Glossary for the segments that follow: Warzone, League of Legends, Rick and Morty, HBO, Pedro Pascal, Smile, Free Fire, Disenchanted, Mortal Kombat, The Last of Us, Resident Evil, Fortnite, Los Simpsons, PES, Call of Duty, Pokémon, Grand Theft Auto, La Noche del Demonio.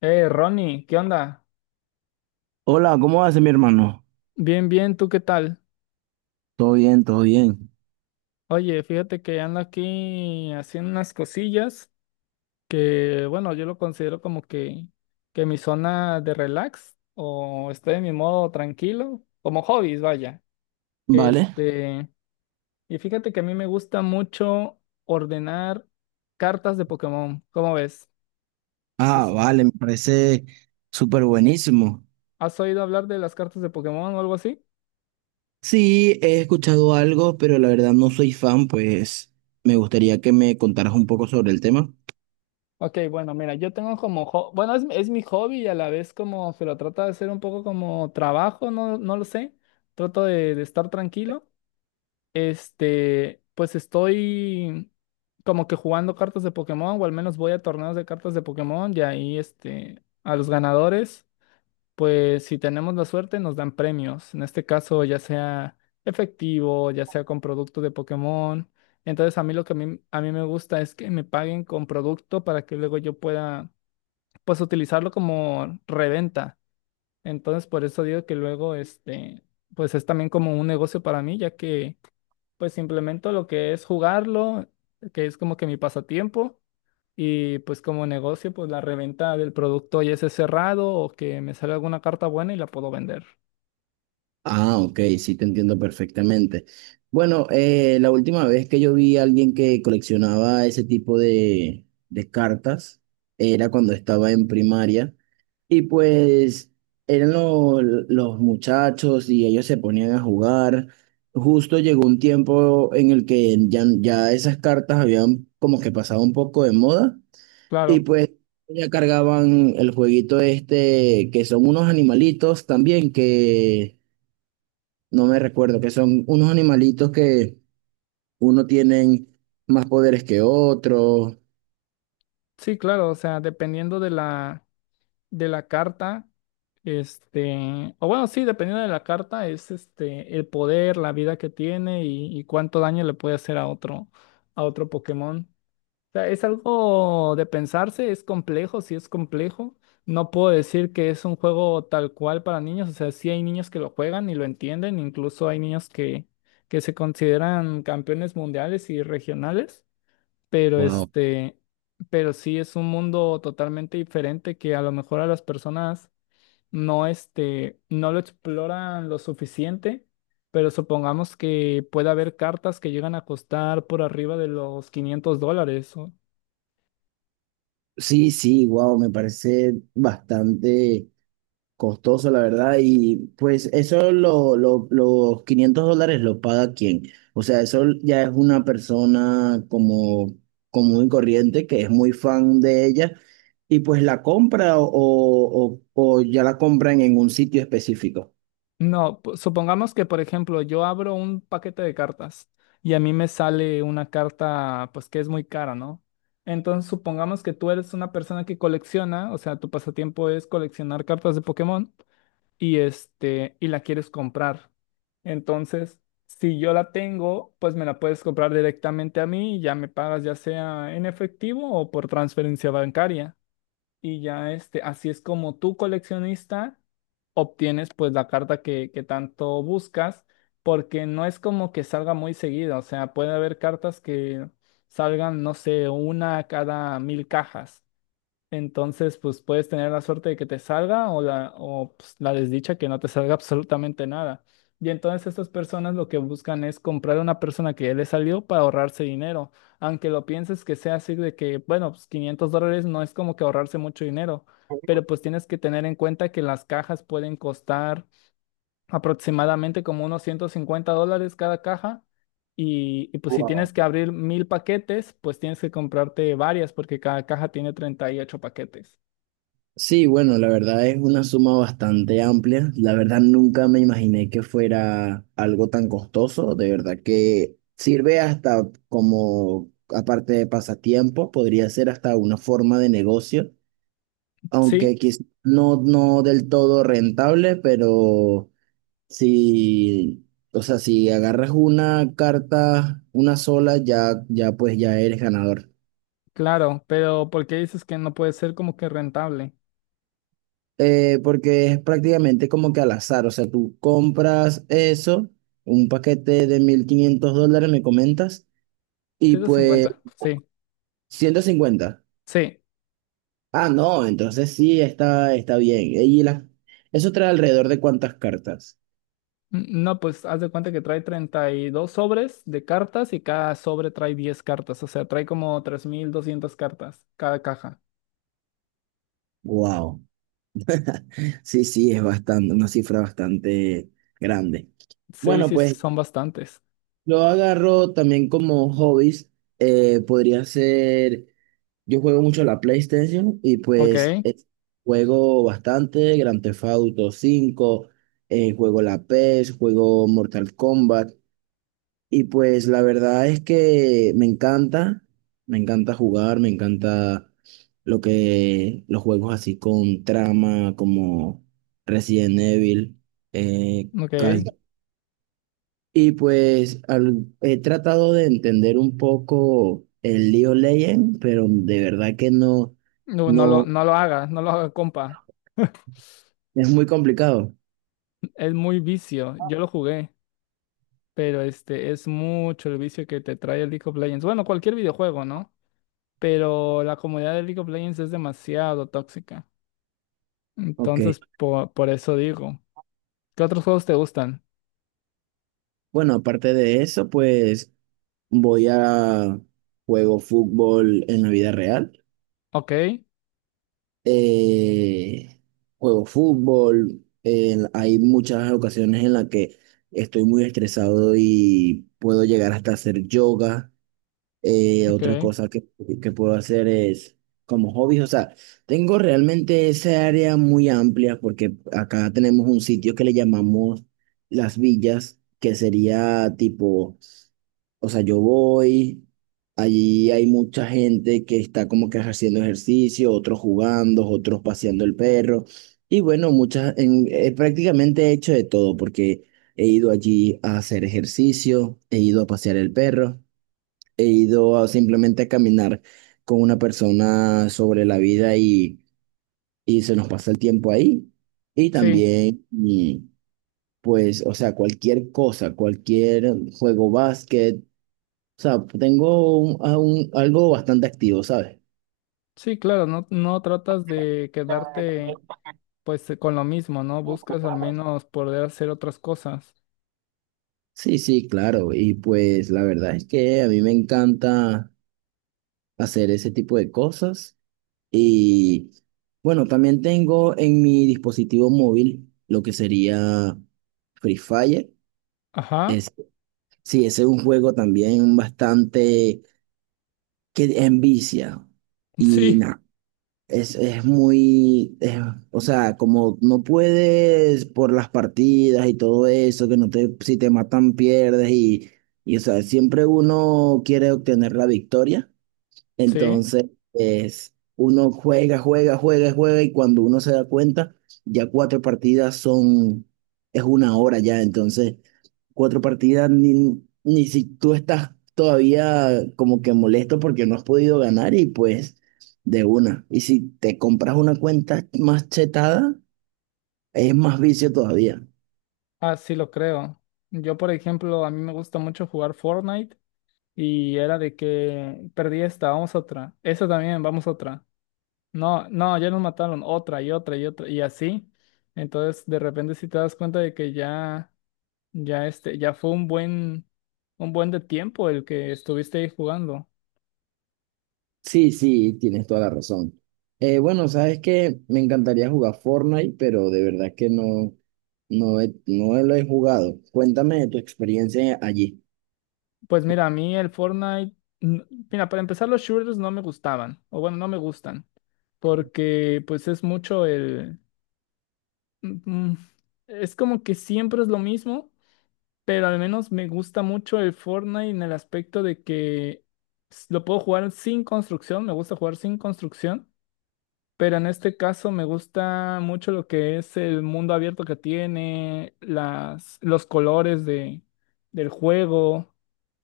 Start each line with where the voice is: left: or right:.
left: Ronnie, ¿qué onda?
right: Hola, ¿cómo vas, mi hermano?
left: Bien, bien, ¿tú qué tal?
right: Todo bien, todo bien.
left: Oye, fíjate que ando aquí haciendo unas cosillas que, bueno, yo lo considero como que mi zona de relax o estoy en mi modo tranquilo, como hobbies, vaya.
right: Vale.
left: Este, y fíjate que a mí me gusta mucho ordenar cartas de Pokémon, ¿cómo ves?
right: Ah,
left: ¿Has,
right: vale, me parece súper buenísimo.
left: ¿Has oído hablar de las cartas de Pokémon o algo así?
right: Sí, he escuchado algo, pero la verdad no soy fan, pues me gustaría que me contaras un poco sobre el tema.
left: Ok, bueno, mira, yo tengo como, bueno, es mi hobby y a la vez como que lo trato de hacer un poco como trabajo, no, no lo sé, trato de estar tranquilo. Este, pues estoy como que jugando cartas de Pokémon o al menos voy a torneos de cartas de Pokémon y ahí este, a los ganadores pues si tenemos la suerte nos dan premios, en este caso ya sea efectivo, ya sea con producto de Pokémon. Entonces a mí lo que a mí me gusta es que me paguen con producto para que luego yo pueda pues utilizarlo como reventa. Entonces por eso digo que luego este pues es también como un negocio para mí, ya que pues implemento lo que es jugarlo, que es como que mi pasatiempo. Y pues como negocio, pues la reventa del producto ya esté cerrado o que me sale alguna carta buena y la puedo vender.
right: Ah, ok, sí, te entiendo perfectamente. Bueno, la última vez que yo vi a alguien que coleccionaba ese tipo de cartas era cuando estaba en primaria. Y pues eran los muchachos y ellos se ponían a jugar. Justo llegó un tiempo en el que ya esas cartas habían como que pasado un poco de moda, y
left: Claro,
right: pues ya cargaban el jueguito este que son unos animalitos también que no me recuerdo, que son unos animalitos que uno tienen más poderes que otro.
left: sí, claro, o sea, dependiendo de de la carta, este, o bueno, sí, dependiendo de la carta es este, el poder, la vida que tiene y cuánto daño le puede hacer a otro Pokémon. Sea, es algo de pensarse, es complejo, sí es complejo. No puedo decir que es un juego tal cual para niños, o sea, sí hay niños que lo juegan y lo entienden, incluso hay niños que se consideran campeones mundiales y regionales, pero
right: Wow.
left: este, pero sí es un mundo totalmente diferente que a lo mejor a las personas no, este, no lo exploran lo suficiente. Pero supongamos que puede haber cartas que llegan a costar por arriba de los 500 dólares.
right: Sí, sí, wow, me parece bastante costoso, la verdad. Y pues eso, los $500, ¿lo paga quién? O sea, eso ya es una persona como común y corriente que es muy fan de ella, y pues la compra, o ya la compran en un sitio específico.
left: No, supongamos que, por ejemplo, yo abro un paquete de cartas y a mí me sale una carta, pues que es muy cara, ¿no? Entonces, supongamos que tú eres una persona que colecciona, o sea, tu pasatiempo es coleccionar cartas de Pokémon y este, y la quieres comprar. Entonces, si yo la tengo, pues me la puedes comprar directamente a mí y ya me pagas ya sea en efectivo o por transferencia bancaria y ya este, así es como tú coleccionista obtienes pues la carta que tanto buscas, porque no es como que salga muy seguido, o sea, puede haber cartas que salgan, no sé, una cada 1000 cajas. Entonces, pues puedes tener la suerte de que te salga o la, o, pues, la desdicha que no te salga absolutamente nada. Y entonces estas personas lo que buscan es comprar a una persona que ya le salió para ahorrarse dinero. Aunque lo pienses que sea así de que, bueno, pues 500 dólares no es como que ahorrarse mucho dinero, pero pues tienes que tener en cuenta que las cajas pueden costar aproximadamente como unos 150 dólares cada caja. Y pues si tienes que abrir 1000 paquetes, pues tienes que comprarte varias porque cada caja tiene 38 paquetes.
right: Sí, bueno, la verdad es una suma bastante amplia. La verdad nunca me imaginé que fuera algo tan costoso. De verdad que sirve hasta como, aparte de pasatiempo, podría ser hasta una forma de negocio,
left: Sí,
right: aunque quizás no, no del todo rentable, pero si, o sea, si agarras una carta, una sola, ya pues ya eres ganador.
left: claro, pero ¿por qué dices que no puede ser como que rentable?
right: Porque es prácticamente como que al azar, o sea, tú compras eso, un paquete de $1,500, me comentas, y pues
left: 350, sí,
right: 150.
left: sí.
right: Ah, no, entonces sí, está bien. Y, ¿eso trae alrededor de cuántas cartas?
left: No, pues haz de cuenta que trae 32 sobres de cartas y cada sobre trae 10 cartas, o sea, trae como 3.200 cartas cada caja.
right: Wow. Sí, sí, es bastante, una cifra bastante grande.
left: Sí,
right: Bueno,
left: sí,
right: pues
left: son bastantes.
right: yo agarro también como hobbies, podría ser. Yo juego mucho la PlayStation, y
left: Ok,
right: pues juego bastante Grand Theft Auto 5, juego la PES, juego Mortal Kombat, y pues la verdad es que me encanta jugar, me encanta lo que los juegos así con trama como Resident Evil, eh, Call
left: ok.
right: of, y pues he tratado de entender un poco el League of Legends, pero de verdad que no,
left: No,
right: no,
left: no lo haga, no lo haga, compa.
right: es muy complicado.
left: Es muy vicio, yo lo jugué, pero este es mucho el vicio que te trae el League of Legends. Bueno, cualquier videojuego, ¿no? Pero la comunidad de League of Legends es demasiado tóxica.
right: Ok.
left: Entonces, eso digo, ¿qué otros juegos te gustan?
right: Bueno, aparte de eso, pues voy a juego fútbol en la vida real.
left: Ok,
right: Eh, juego fútbol. Hay muchas ocasiones en las que estoy muy estresado y puedo llegar hasta hacer yoga. Eh,
left: ok,
right: otra cosa que puedo hacer es como hobbies, o sea, tengo realmente esa área muy amplia, porque acá tenemos un sitio que le llamamos Las Villas, que sería tipo, o sea, yo voy, allí hay mucha gente que está como que haciendo ejercicio, otros jugando, otros paseando el perro, y bueno, muchas, prácticamente he hecho de todo porque he ido allí a hacer ejercicio, he ido a pasear el perro. He ido a simplemente a caminar con una persona sobre la vida, y se nos pasa el tiempo ahí. Y
left: sí,
right: también, y, pues, o sea, cualquier cosa, cualquier juego, básquet, o sea, tengo algo bastante activo, ¿sabes?
left: sí, claro, no, no tratas de quedarte pues con lo mismo, ¿no? Buscas al menos poder hacer otras cosas.
right: Sí, sí, claro. Y pues la verdad es que a mí me encanta hacer ese tipo de cosas. Y bueno, también tengo en mi dispositivo móvil lo que sería Free Fire.
left: Ajá,
right: Sí, ese es un juego también bastante que envicia. Y
left: sí,
right: nada, es, es muy, es- o sea, como no puedes por las partidas y todo eso, que no te, si te matan pierdes, y o sea, siempre uno quiere obtener la victoria.
left: sí,
right: Entonces, uno juega, juega, juega, juega, y cuando uno se da cuenta, ya cuatro partidas son, es una hora ya, entonces cuatro partidas, ni si tú estás todavía como que molesto porque no has podido ganar, y pues de una. Y si te compras una cuenta más chetada, es más vicio todavía.
left: así lo creo. Yo, por ejemplo, a mí me gusta mucho jugar Fortnite y era de que perdí esta, vamos a otra, esta también, vamos a otra. No, no, ya nos mataron otra y otra y otra y así. Entonces, de repente si te das cuenta de que ya, ya este, ya fue un buen de tiempo el que estuviste ahí jugando.
right: Sí, sí, tienes toda la razón. Bueno, sabes que me encantaría jugar Fortnite, pero de verdad que no, no, no lo he jugado. Cuéntame de tu experiencia allí.
left: Pues mira, a mí el Fortnite, n- mira, para empezar los shooters no me gustaban, o bueno, no me gustan, porque pues es mucho el, mm, mm, es como que siempre es lo mismo, pero al menos me gusta mucho el Fortnite en el aspecto de que lo puedo jugar sin construcción, me gusta jugar sin construcción. Pero en este caso me gusta mucho lo que es el mundo abierto que tiene, los colores de, del juego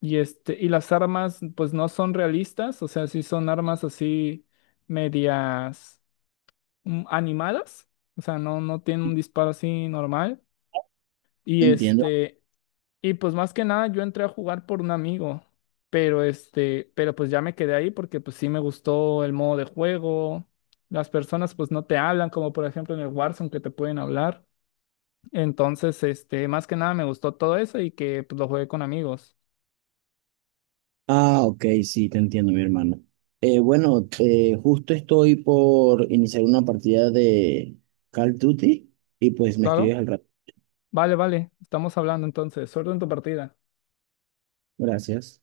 left: y, este, y las armas pues no son realistas, o sea, sí son armas así medias animadas, o sea, no, no tienen un disparo así normal. Y
right: Entiendo.
left: este, y pues más que nada yo entré a jugar por un amigo, pero este, pero pues ya me quedé ahí porque pues sí me gustó el modo de juego. Las personas pues no te hablan, como por ejemplo en el Warzone que te pueden hablar. Entonces, este, más que nada me gustó todo eso y que pues lo jugué con amigos.
right: Ah, ok, sí, te entiendo, mi hermano. Bueno, justo estoy por iniciar una partida de Call of Duty, y pues me
left: Claro.
right: escribes al rato.
left: Vale, vale. Estamos hablando entonces. Suerte en tu partida.
right: Gracias.